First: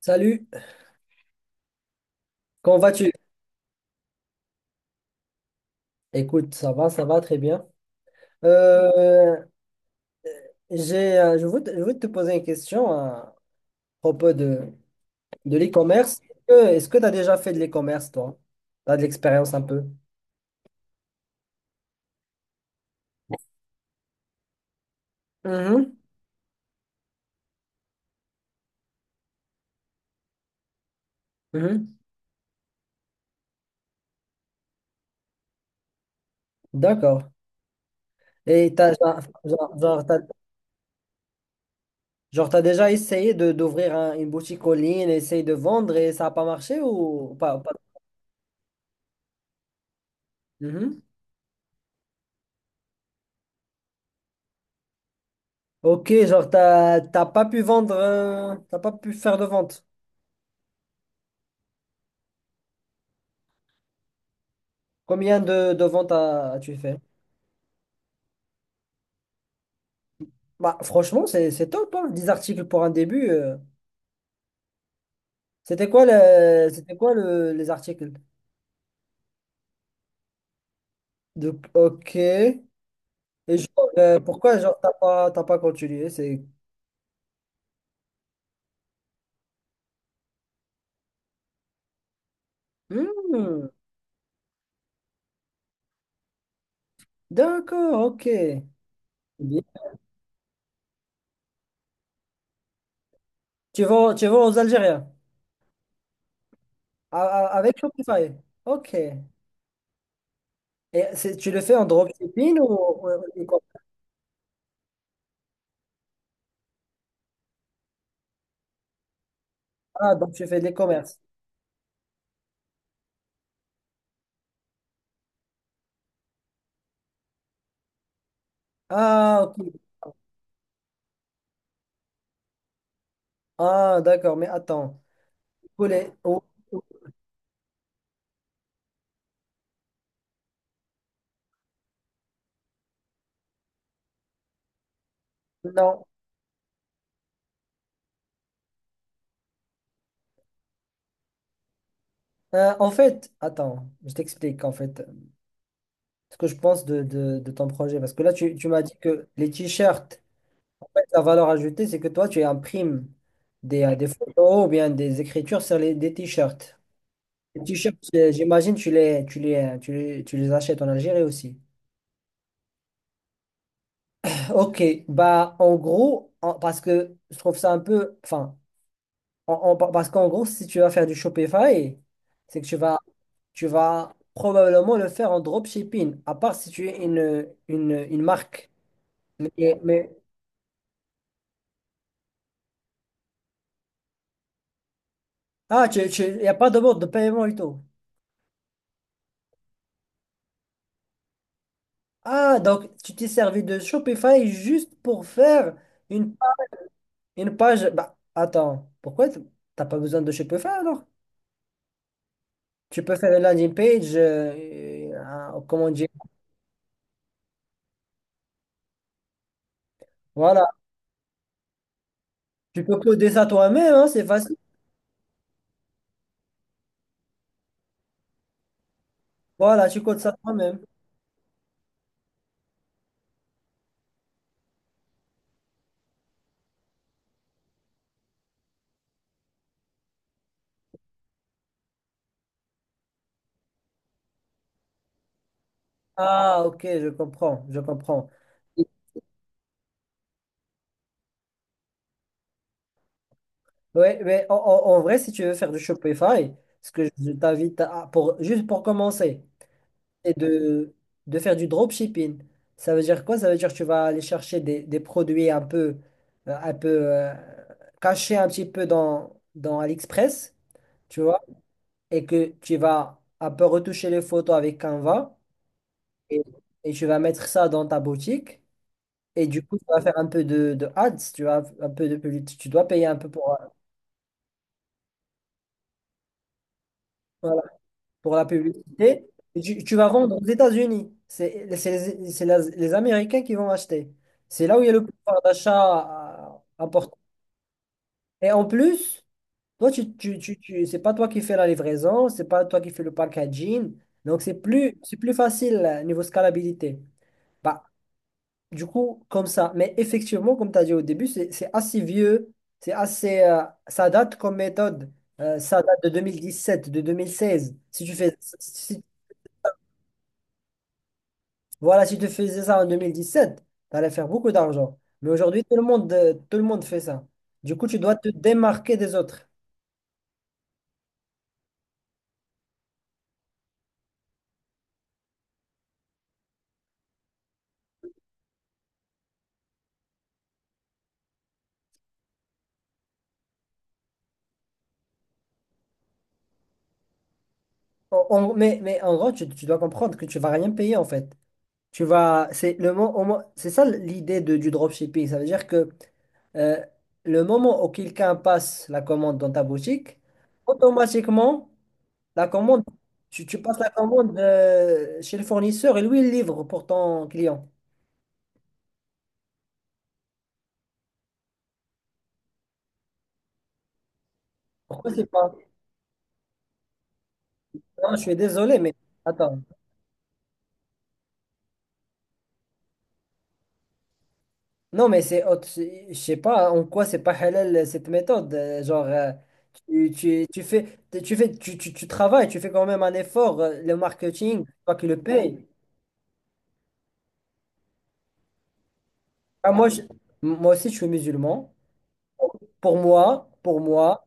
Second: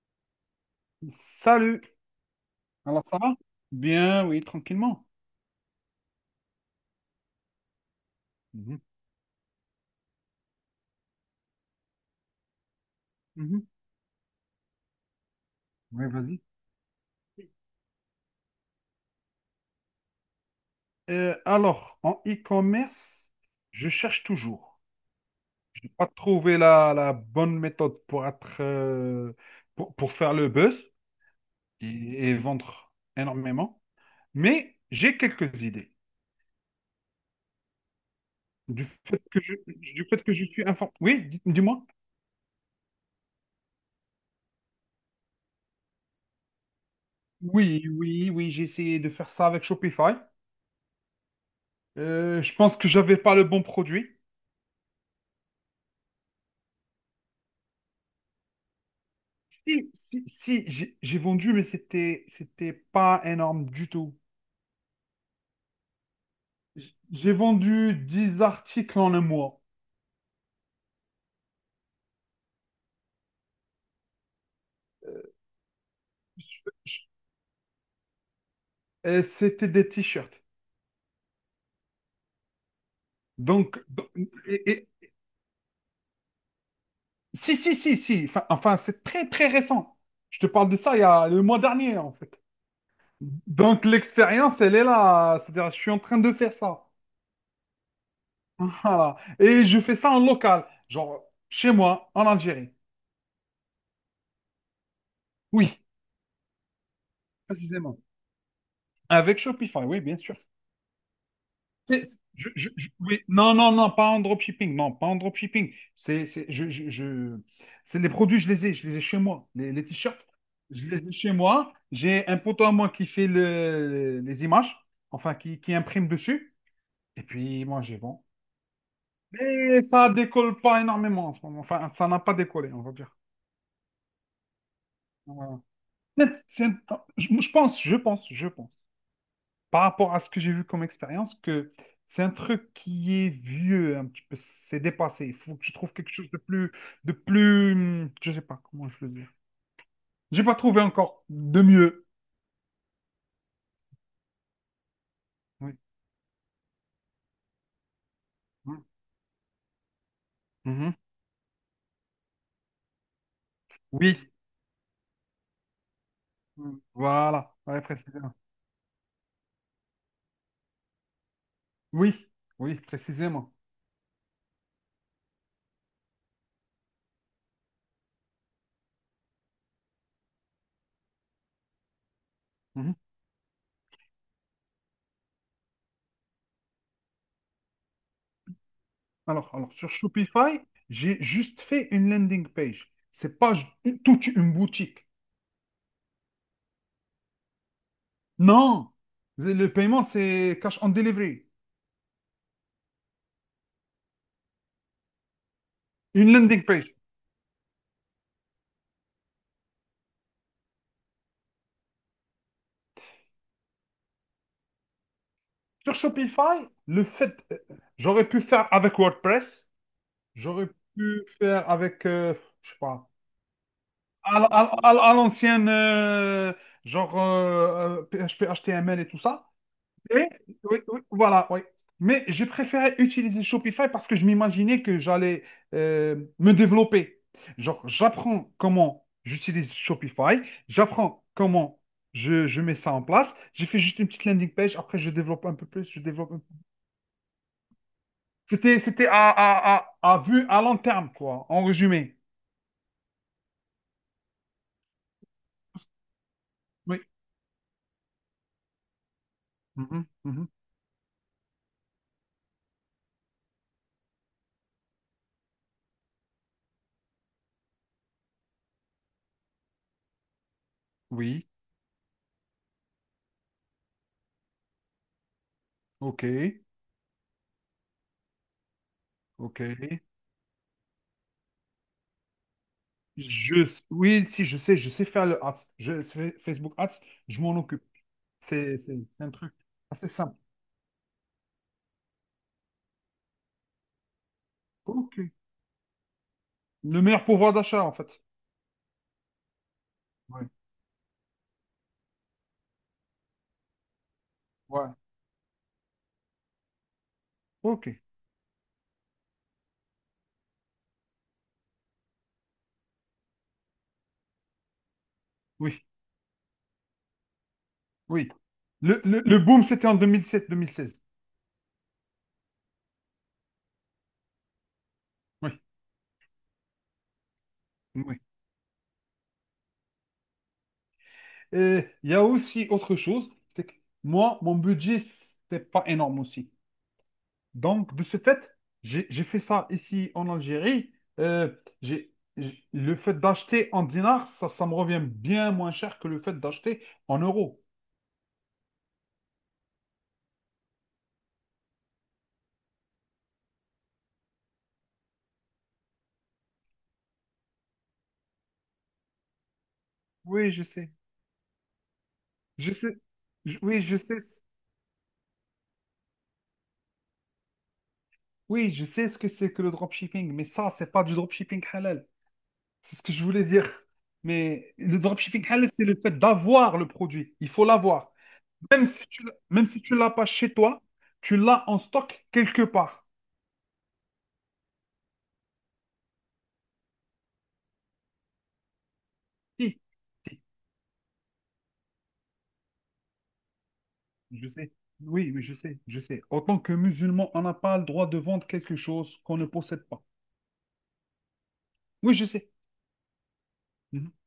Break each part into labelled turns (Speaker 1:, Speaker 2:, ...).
Speaker 1: Salut,
Speaker 2: Salut.
Speaker 1: comment
Speaker 2: Alors
Speaker 1: vas-tu?
Speaker 2: ça va? Bien, oui, tranquillement.
Speaker 1: Écoute, ça va très bien.
Speaker 2: Mhm,
Speaker 1: Euh, j'ai, je voulais te poser une question à
Speaker 2: mhm.
Speaker 1: propos de
Speaker 2: Oui,
Speaker 1: l'e-commerce.
Speaker 2: vas-y.
Speaker 1: Est-ce que tu as déjà fait de l'e-commerce, toi? Tu as de l'expérience un peu?
Speaker 2: Alors, en e-commerce, je cherche toujours. Je n'ai
Speaker 1: Mhm,
Speaker 2: pas trouvé la bonne méthode pour être, pour faire le buzz
Speaker 1: mhm.
Speaker 2: et, et vendre énormément. Mais j'ai quelques idées.
Speaker 1: D'accord. Et
Speaker 2: Du
Speaker 1: t'as, genre,
Speaker 2: fait que je,
Speaker 1: genre,
Speaker 2: du fait que je suis informé. Oui, dis-moi.
Speaker 1: genre, t'as déjà essayé d'ouvrir une boutique en ligne, essayer de vendre et ça n'a pas marché ou pas.
Speaker 2: Oui, j'ai essayé de faire ça avec Shopify.
Speaker 1: Mhm.
Speaker 2: Je pense que j'avais pas le bon produit.
Speaker 1: Ok, genre, t'as pas pu vendre, t'as pas pu faire de vente.
Speaker 2: Si, j'ai vendu, mais c'était pas énorme du tout.
Speaker 1: Combien de ventes as-tu fait?
Speaker 2: J'ai vendu 10 articles en un mois.
Speaker 1: Bah, franchement, c'est top, hein, 10 articles pour un début.
Speaker 2: Euh,
Speaker 1: C'était quoi, le, c'était
Speaker 2: je-
Speaker 1: quoi le- les articles?
Speaker 2: et c'était des t-shirts.
Speaker 1: Ok. Et
Speaker 2: Donc,
Speaker 1: genre,
Speaker 2: donc-
Speaker 1: pourquoi
Speaker 2: et-
Speaker 1: genre
Speaker 2: et-
Speaker 1: t'as pas continué? C'est.
Speaker 2: si Enfin, c'est très récent. Je te parle de ça il y a le mois dernier, en fait.
Speaker 1: Hmm,
Speaker 2: Donc, l'expérience, elle est là. C'est-à-dire, je suis en train de faire ça.
Speaker 1: d'accord, ok.
Speaker 2: Voilà.
Speaker 1: Bien.
Speaker 2: Et je fais ça en local, genre chez moi, en Algérie.
Speaker 1: Tu vas aux Algériens
Speaker 2: Oui,
Speaker 1: a- avec
Speaker 2: précisément.
Speaker 1: Shopify. Ok. Et
Speaker 2: Avec Shopify, oui, bien sûr.
Speaker 1: tu le fais en dropshipping ou, ou-
Speaker 2: Oui.
Speaker 1: ou
Speaker 2: Non,
Speaker 1: e-commerce.
Speaker 2: non, non, pas en dropshipping. Non, pas en dropshipping. C'est les produits, je les ai chez moi. Les
Speaker 1: Ah,
Speaker 2: t-shirts,
Speaker 1: donc tu fais des
Speaker 2: je les ai
Speaker 1: commerces.
Speaker 2: chez moi. J'ai un poteau à moi qui fait les images, enfin, qui imprime dessus. Et puis, moi, j'ai bon.
Speaker 1: Ah, ok.
Speaker 2: Mais ça décolle pas énormément en ce moment. Enfin, ça n'a pas décollé, on va dire.
Speaker 1: Ah, d'accord, mais attends.
Speaker 2: Voilà.
Speaker 1: Pour les-
Speaker 2: peut c'est-
Speaker 1: ou-
Speaker 2: je pense. Par rapport à ce que j'ai vu comme expérience, que c'est un truc qui est vieux, un petit peu, c'est dépassé. Il faut que je trouve
Speaker 1: Non.
Speaker 2: quelque chose de plus, je sais pas comment je le dis. J'ai pas trouvé encore de mieux.
Speaker 1: En fait, attends, je t'explique en fait,
Speaker 2: Oui.
Speaker 1: ce que je pense de ton projet. Parce que là, tu m'as
Speaker 2: Hum,
Speaker 1: dit que les t-shirts, en
Speaker 2: mhm.
Speaker 1: fait, la valeur ajoutée, c'est que toi, tu imprimes des
Speaker 2: Oui.
Speaker 1: photos ou bien des écritures sur des t-shirts.
Speaker 2: Voilà,
Speaker 1: Les
Speaker 2: Ouais,
Speaker 1: t-shirts,
Speaker 2: précisément.
Speaker 1: j'imagine, tu les achètes en Algérie aussi.
Speaker 2: Oui, oui, précisément.
Speaker 1: Ok, bah en gros, parce que je trouve ça un peu, enfin, parce qu'en gros, si tu vas faire du Shopify, c'est que tu
Speaker 2: Mhm.
Speaker 1: vas, tu vas probablement le faire en dropshipping, à part si tu es une marque.
Speaker 2: Alors,
Speaker 1: Mais,
Speaker 2: sur
Speaker 1: mais
Speaker 2: Shopify, j'ai juste fait une landing page. C'est pas j- Toute une boutique.
Speaker 1: Ah, y a pas de mode de paiement et tout.
Speaker 2: Non, le paiement, c'est cash on delivery.
Speaker 1: Ah, donc tu t'es servi de Shopify juste pour faire
Speaker 2: Une
Speaker 1: une, pa-
Speaker 2: landing page.
Speaker 1: une page. Bah, attends, pourquoi t'as pas besoin de Shopify alors? Tu peux faire une landing page, comment
Speaker 2: Sur
Speaker 1: dire?
Speaker 2: Shopify, le fait, j'aurais pu faire avec WordPress, j'aurais
Speaker 1: Voilà,
Speaker 2: pu faire avec, je sais
Speaker 1: tu peux
Speaker 2: pas,
Speaker 1: coder ça toi-même, hein, c'est facile.
Speaker 2: à l'ancienne, genre PHP, HTML et tout ça.
Speaker 1: Voilà, tu
Speaker 2: Et
Speaker 1: codes ça
Speaker 2: oui,
Speaker 1: toi-même.
Speaker 2: oui, voilà, oui. Mais j'ai préféré utiliser Shopify parce que je m'imaginais que j'allais me développer. Genre, j'apprends comment j'utilise Shopify, j'apprends comment je mets ça en place. J'ai fait juste une petite landing page, après je développe un peu plus, je développe un peu.
Speaker 1: Ah, ok, je comprends, je comprends.
Speaker 2: C'était à vue à long terme, quoi, en résumé.
Speaker 1: Ouais, mais en vrai, si tu veux faire du Shopify, ce
Speaker 2: Oui.
Speaker 1: que je t'invite à, juste pour commencer,
Speaker 2: Mhm,
Speaker 1: c'est
Speaker 2: mhm.
Speaker 1: de faire du dropshipping. Ça veut dire quoi? Ça veut dire que tu vas aller chercher des produits un peu cachés un petit peu dans AliExpress, tu vois,
Speaker 2: Oui.
Speaker 1: et que tu vas un peu retoucher les photos avec Canva et,
Speaker 2: OK.
Speaker 1: et tu vas mettre ça dans ta boutique. Et du
Speaker 2: OK.
Speaker 1: coup, tu vas faire un peu de ads, tu vois, un peu de publicité. Tu dois payer un peu
Speaker 2: Je, oui, si, je sais faire le ads. Facebook ads, je
Speaker 1: euh,
Speaker 2: m'en occupe.
Speaker 1: pour la
Speaker 2: C'est
Speaker 1: publicité.
Speaker 2: un truc
Speaker 1: Et tu vas
Speaker 2: assez simple.
Speaker 1: vendre aux États-Unis. C'est les Américains qui vont acheter. C'est là où il y a le
Speaker 2: OK.
Speaker 1: pouvoir d'achat
Speaker 2: Le
Speaker 1: important.
Speaker 2: meilleur pouvoir d'achat, en fait.
Speaker 1: Et en plus, toi, tu, tu,
Speaker 2: Ouais.
Speaker 1: tu, tu- c'est pas toi qui fais la livraison, c'est pas toi qui fais le packaging. Donc, c'est
Speaker 2: Ouais.
Speaker 1: plus, c'est plus facile niveau scalabilité. Bah,
Speaker 2: OK.
Speaker 1: du coup, comme ça. Mais effectivement, comme tu as dit au début, c'est assez vieux. Ça date comme méthode. Ça
Speaker 2: Oui.
Speaker 1: date de 2017, de 2016. Si tu
Speaker 2: Oui.
Speaker 1: fais,
Speaker 2: Le,
Speaker 1: si
Speaker 2: le, le boom, c'était en 2007 2016.
Speaker 1: Voilà, si tu faisais ça en 2017, tu allais faire beaucoup d'argent. Mais
Speaker 2: Oui.
Speaker 1: aujourd'hui, tout le monde fait ça. Du coup, tu dois
Speaker 2: Oui.
Speaker 1: te démarquer des autres.
Speaker 2: Et il y a aussi autre chose, c'est que moi, mon budget, c'est pas énorme aussi. Donc, de ce fait, j'ai fait ça ici en Algérie. Euh, le fait d'acheter en dinars, ça me revient bien moins cher que le fait d'acheter en euros.
Speaker 1: Mais en gros, tu dois comprendre que tu vas rien payer en fait. Tu vas, c'est le mo- au moins- c'est ça l'idée du dropshipping. Ça veut dire que euh, le moment où quelqu'un passe la commande dans ta boutique,
Speaker 2: Oui, je sais.
Speaker 1: automatiquement, la
Speaker 2: Je
Speaker 1: commande,
Speaker 2: sais,
Speaker 1: tu, tu passes
Speaker 2: oui,
Speaker 1: la commande chez le fournisseur et lui, il livre pour ton client.
Speaker 2: oui, je sais ce que c'est que le dropshipping, mais ça, c'est pas du dropshipping halal. C'est ce que je voulais dire. Mais le
Speaker 1: Pourquoi c'est
Speaker 2: dropshipping
Speaker 1: pas?
Speaker 2: halal, c'est le fait d'avoir le produit. Il faut l'avoir.
Speaker 1: Non, je suis désolé,
Speaker 2: Même
Speaker 1: mais
Speaker 2: si tu,
Speaker 1: attends.
Speaker 2: même si tu l'as pas chez toi, tu l'as en stock quelque part.
Speaker 1: Non, mais c'est autre. Je sais pas en quoi c'est pas halal cette méthode. Genre,
Speaker 2: Si.
Speaker 1: tu,
Speaker 2: Si.
Speaker 1: tu, tu fais, tu fais, tu travailles, tu fais quand même un effort. Le
Speaker 2: Je
Speaker 1: marketing,
Speaker 2: sais.
Speaker 1: c'est toi qui le
Speaker 2: Oui, je
Speaker 1: paye.
Speaker 2: sais, je sais. En tant que musulman, on n'a pas le droit de vendre quelque chose qu'on ne
Speaker 1: Ah,
Speaker 2: possède pas.
Speaker 1: moi aussi, je suis musulman.
Speaker 2: Oui, je sais.
Speaker 1: Pour
Speaker 2: Mhm.
Speaker 1: moi,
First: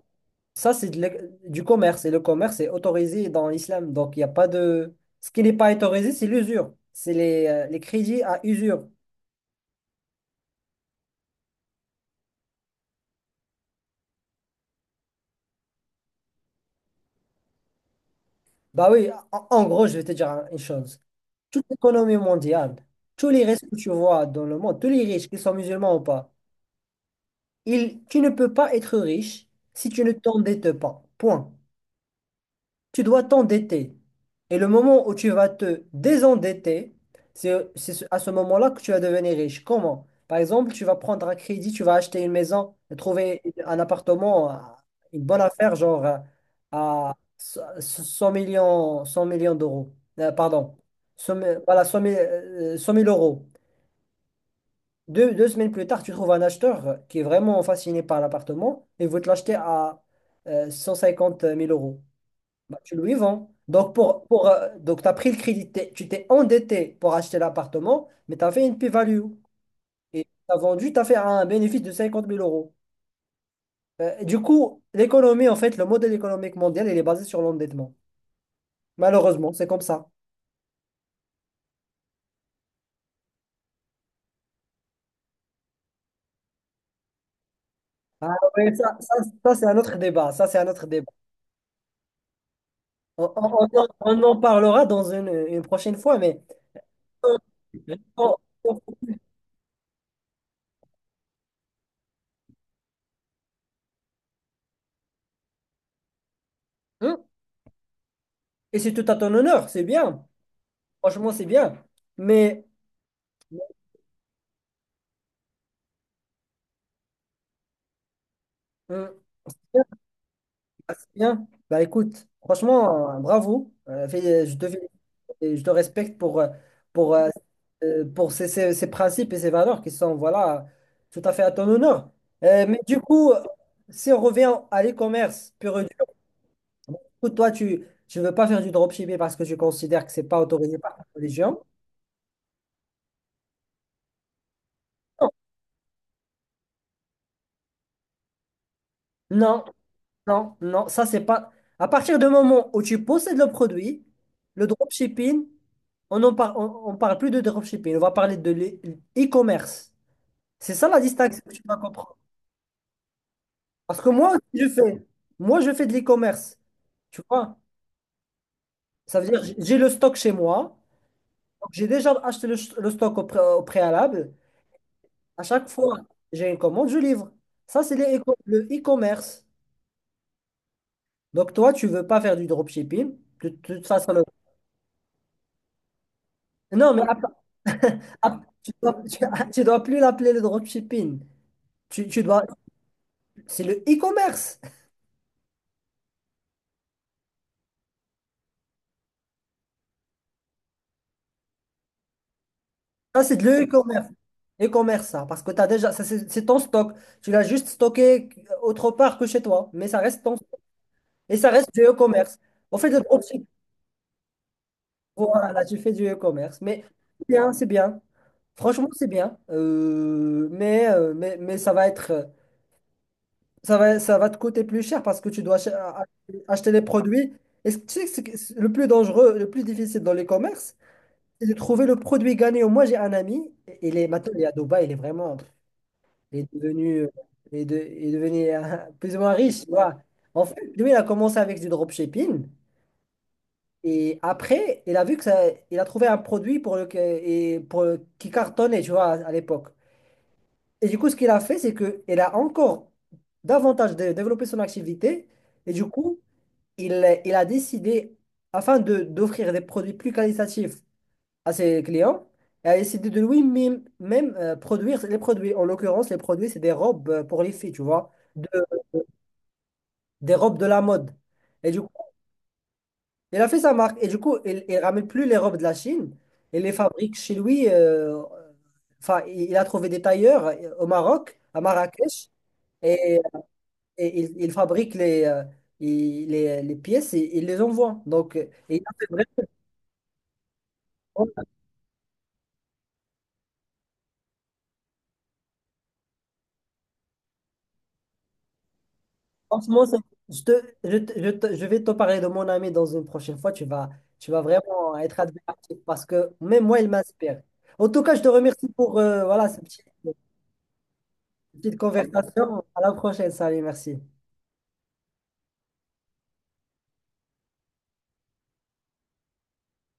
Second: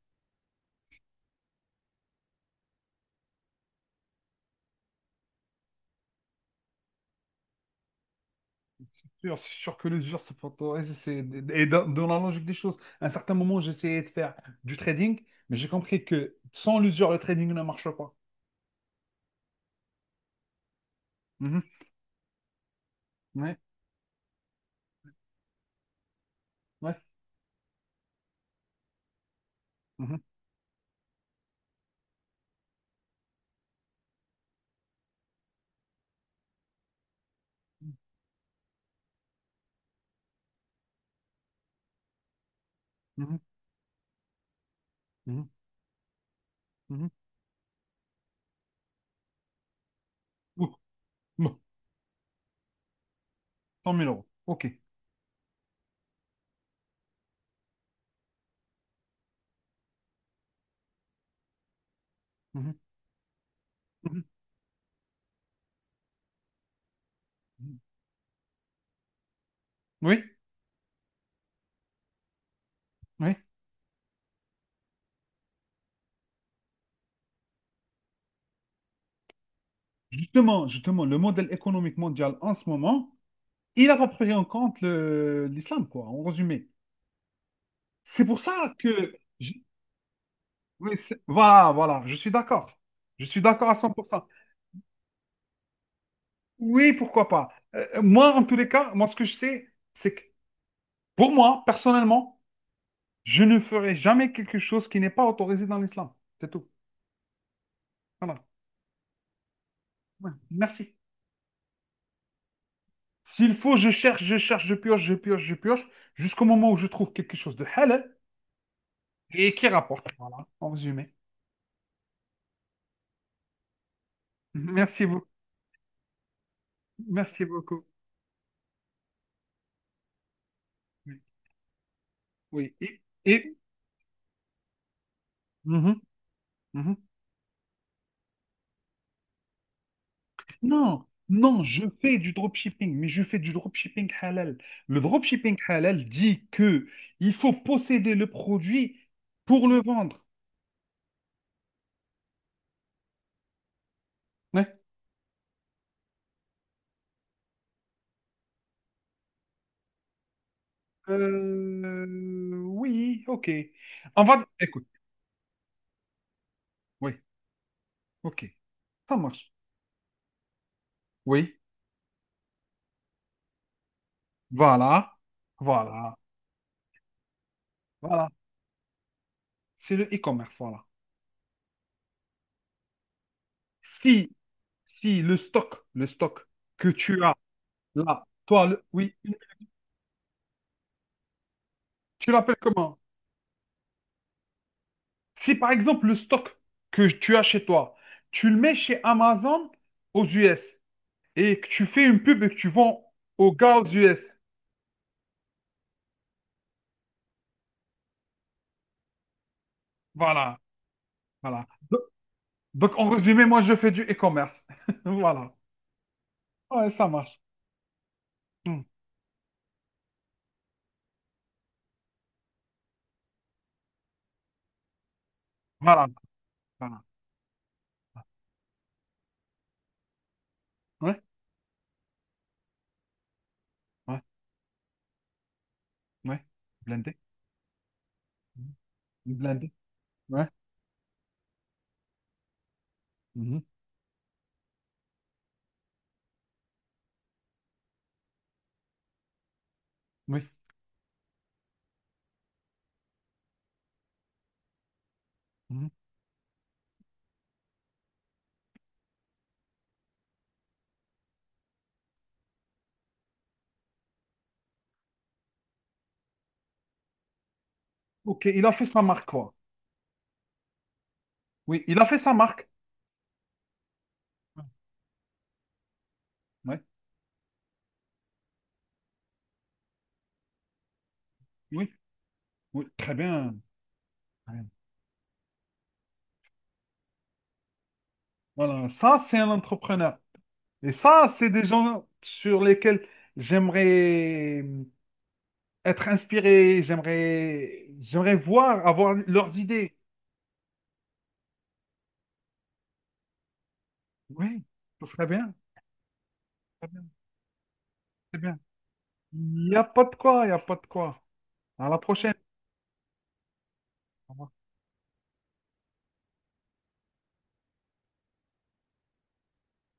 Speaker 1: ça, c'est du commerce. Et le commerce est autorisé dans l'islam. Donc, il n'y a pas de. Ce qui n'est pas autorisé, c'est l'usure. C'est les crédits à usure.
Speaker 2: C'est sûr que l'usure, c'est pas toi. Et dans la logique des choses, à un certain moment, j'essayais de faire du trading, mais j'ai compris que sans l'usure, le trading ne marche pas.
Speaker 1: Bah oui, en gros, je vais te dire une chose.
Speaker 2: Mhm.
Speaker 1: Toute l'économie mondiale, tous les
Speaker 2: Ouais,
Speaker 1: restes que tu vois dans le monde, tous les riches, qu'ils soient musulmans ou pas,
Speaker 2: ouais.
Speaker 1: tu ne peux pas être riche si tu ne
Speaker 2: Mhm.
Speaker 1: t'endettes pas. Point. Tu dois t'endetter. Et le moment où tu vas te désendetter, à ce moment-là que tu vas devenir riche. Comment? Par exemple, tu vas prendre un crédit, tu vas acheter une maison,
Speaker 2: Mhm.
Speaker 1: trouver un appartement, une bonne
Speaker 2: Mhm.
Speaker 1: affaire, genre
Speaker 2: Mhm.
Speaker 1: à 100 millions, 100 millions d'euros. Pardon.
Speaker 2: Ouh,
Speaker 1: 100
Speaker 2: bon,
Speaker 1: 000 voilà, 100 000 100 000 euros.
Speaker 2: 100 000 euros. OK.
Speaker 1: Deux semaines plus tard, tu trouves un acheteur qui est vraiment fasciné par l'appartement et veut te l'acheter à 150 000 euros. Bah,
Speaker 2: Mhm.
Speaker 1: tu lui vends. Donc,
Speaker 2: Mhm.
Speaker 1: pour, pour, euh, donc tu as pris le crédit, tu t'es endetté pour acheter
Speaker 2: Mhm.
Speaker 1: l'appartement, mais tu as fait une plus-value. Et
Speaker 2: Oui,
Speaker 1: tu as vendu, tu as fait un bénéfice de 50 000 euros.
Speaker 2: oui.
Speaker 1: Et du coup, l'économie, en fait, le modèle économique mondial, il est basé sur l'endettement. Malheureusement, c'est comme ça.
Speaker 2: Justement, le modèle économique mondial en ce moment, il n'a pas pris en compte l'islam, quoi, en résumé. C'est
Speaker 1: Ah,
Speaker 2: pour
Speaker 1: ouais,
Speaker 2: ça
Speaker 1: ça,
Speaker 2: que...
Speaker 1: ça, ça, c'est un autre débat. Ça, c'est un autre
Speaker 2: oui,
Speaker 1: débat.
Speaker 2: voilà, je suis d'accord. Je
Speaker 1: On,
Speaker 2: suis
Speaker 1: on-
Speaker 2: d'accord à
Speaker 1: on en
Speaker 2: cent pour
Speaker 1: on
Speaker 2: cent.
Speaker 1: en parlera dans une prochaine fois, mais...
Speaker 2: Oui, pourquoi pas. Moi,
Speaker 1: bon.
Speaker 2: en tous les cas, moi, ce que je sais, c'est que pour moi, personnellement, je ne ferai jamais quelque chose qui n'est pas autorisé dans l'islam. C'est tout.
Speaker 1: Hein.
Speaker 2: Voilà.
Speaker 1: Et c'est tout à ton honneur, c'est bien.
Speaker 2: Ouais, merci.
Speaker 1: Franchement, c'est bien. Mais
Speaker 2: S'il faut, je cherche, je pioche, jusqu'au moment où je trouve quelque chose de halal
Speaker 1: hein,
Speaker 2: et
Speaker 1: c'est
Speaker 2: qui
Speaker 1: bien,
Speaker 2: rapporte. Voilà, en
Speaker 1: c'est
Speaker 2: résumé.
Speaker 1: bien. Bah écoute, franchement, bravo. Je te félicite
Speaker 2: Merci beaucoup.
Speaker 1: et je te respecte pour, euh,
Speaker 2: Merci beaucoup.
Speaker 1: pour ces principes et ces valeurs qui sont, voilà,
Speaker 2: Oui.
Speaker 1: tout à fait à ton honneur.
Speaker 2: Oui.
Speaker 1: Mais du coup,
Speaker 2: Et-
Speaker 1: si on revient à l'e-commerce pur et
Speaker 2: Mhm,
Speaker 1: dur,
Speaker 2: mhm.
Speaker 1: bon, du toi, tu ne veux pas faire du dropshipping parce que tu considères que c'est pas autorisé par
Speaker 2: Non,
Speaker 1: la
Speaker 2: non,
Speaker 1: religion.
Speaker 2: je fais du dropshipping, mais je fais du dropshipping halal. Le dropshipping halal dit que il faut posséder le produit
Speaker 1: Non,
Speaker 2: pour le vendre.
Speaker 1: non, non, ça c'est pas. À partir du moment où tu possèdes le produit, le
Speaker 2: Ouais.
Speaker 1: dropshipping, on ne parle, on parle plus de dropshipping, on va parler de l'e-commerce. C'est ça la distinction que tu dois comprendre.
Speaker 2: Oui, ok.
Speaker 1: Parce que
Speaker 2: On
Speaker 1: moi,
Speaker 2: va,
Speaker 1: si je
Speaker 2: écoute,
Speaker 1: fais, moi, je fais de l'e-commerce.
Speaker 2: oui,
Speaker 1: Tu vois?
Speaker 2: ok, ça
Speaker 1: Ça veut dire,
Speaker 2: marche.
Speaker 1: j'ai le stock chez moi.
Speaker 2: Oui,
Speaker 1: Donc, j'ai déjà acheté le stock au préalable.
Speaker 2: voilà,
Speaker 1: À chaque fois,
Speaker 2: voilà,
Speaker 1: j'ai une commande, je livre. Ça, c'est les
Speaker 2: voilà.
Speaker 1: éco- le e-commerce.
Speaker 2: C'est le e-commerce, voilà.
Speaker 1: Donc, toi, tu veux pas faire du dropshipping. De toute façon,
Speaker 2: Si, si le stock, le stock que
Speaker 1: non,
Speaker 2: tu as là,
Speaker 1: Ah,
Speaker 2: oui,
Speaker 1: tu dois plus l'appeler le dropshipping. Tu, tu
Speaker 2: tu
Speaker 1: dois,
Speaker 2: l'appelles comment?
Speaker 1: c'est le e-commerce.
Speaker 2: Si par exemple le stock que tu as chez toi, tu le mets chez Amazon aux US et que tu fais une pub et que tu vends
Speaker 1: Ça, c'est de
Speaker 2: aux
Speaker 1: le
Speaker 2: gars aux
Speaker 1: e-commerce.
Speaker 2: US.
Speaker 1: E-commerce, ça. Parce que t'as déjà, ça, c'est ton stock. Tu l'as juste stocké autre part que chez toi. Mais ça reste ton stock.
Speaker 2: Voilà,
Speaker 1: Et ça
Speaker 2: voilà.
Speaker 1: reste du e-commerce. On fait,
Speaker 2: Donc
Speaker 1: le
Speaker 2: en résumé,
Speaker 1: dropshipping.
Speaker 2: moi je fais du e-commerce. Voilà.
Speaker 1: Voilà, tu fais du e-commerce. Mais
Speaker 2: Ouais, ça
Speaker 1: c'est
Speaker 2: marche.
Speaker 1: bien, c'est bien.
Speaker 2: Hmm.
Speaker 1: Franchement, c'est bien. Mais ça va être, ça va te coûter plus cher parce que tu dois ach-
Speaker 2: Voilà,
Speaker 1: acheter les
Speaker 2: voilà.
Speaker 1: produits. Et tu sais que c'est le plus dangereux, le plus difficile dans l'e-commerce,
Speaker 2: Ouais,
Speaker 1: c'est de trouver le produit gagnant. Moi, j'ai un ami,
Speaker 2: ouais,
Speaker 1: il est à Dubaï, il est vraiment, il
Speaker 2: ouais.
Speaker 1: est devenu,
Speaker 2: Blindé.
Speaker 1: il est devenu
Speaker 2: Mhm.
Speaker 1: plus ou moins riche, tu
Speaker 2: Blindé.
Speaker 1: vois. En
Speaker 2: Ouais.
Speaker 1: fait, lui, il a commencé avec du dropshipping
Speaker 2: Mhm.
Speaker 1: et après, il a vu que ça, il a trouvé un produit pour le, et pour le- qui cartonnait, tu vois, à l'époque.
Speaker 2: Oui.
Speaker 1: Et du coup, ce qu'il a fait, c'est que il a encore davantage développé son activité et du
Speaker 2: Mhm.
Speaker 1: coup, il a décidé, afin de d'offrir des produits plus qualitatifs à ses clients et a décidé de lui-même même, produire les produits. En l'occurrence, les produits, c'est des robes pour les filles, tu vois,
Speaker 2: Ok,
Speaker 1: de-
Speaker 2: il a fait sa marque, quoi.
Speaker 1: des robes de la mode. Et du
Speaker 2: Oui,
Speaker 1: coup,
Speaker 2: il a fait sa marque.
Speaker 1: il a fait sa marque. Et du coup, il ne ramène plus les robes de la Chine. Il les
Speaker 2: Ouais.
Speaker 1: fabrique chez lui. Enfin, il a trouvé des tailleurs au Maroc, à
Speaker 2: Oui,
Speaker 1: Marrakech,
Speaker 2: oui, très
Speaker 1: et,
Speaker 2: bien.
Speaker 1: et il
Speaker 2: Très bien.
Speaker 1: fabrique les pièces et il les envoie. Donc, et il
Speaker 2: Voilà,
Speaker 1: a fait
Speaker 2: ça c'est
Speaker 1: vraiment...
Speaker 2: un entrepreneur. Et ça, c'est des gens sur lesquels j'aimerais être inspiré, j'aimerais voir, avoir leurs
Speaker 1: Franchement,
Speaker 2: idées.
Speaker 1: je, te, je vais te parler de mon ami dans une prochaine fois. Tu vas
Speaker 2: Oui,
Speaker 1: vraiment
Speaker 2: ce
Speaker 1: être
Speaker 2: serait bien,
Speaker 1: admiratif parce que même moi,
Speaker 2: très
Speaker 1: il
Speaker 2: bien,
Speaker 1: m'inspire. En tout cas, je te
Speaker 2: très bien.
Speaker 1: remercie pour voilà,
Speaker 2: Il n'y a pas de
Speaker 1: cette
Speaker 2: quoi, il n'y a pas de quoi.
Speaker 1: petite
Speaker 2: À la prochaine.
Speaker 1: conversation. À la prochaine. Salut, merci.
Speaker 2: Au revoir.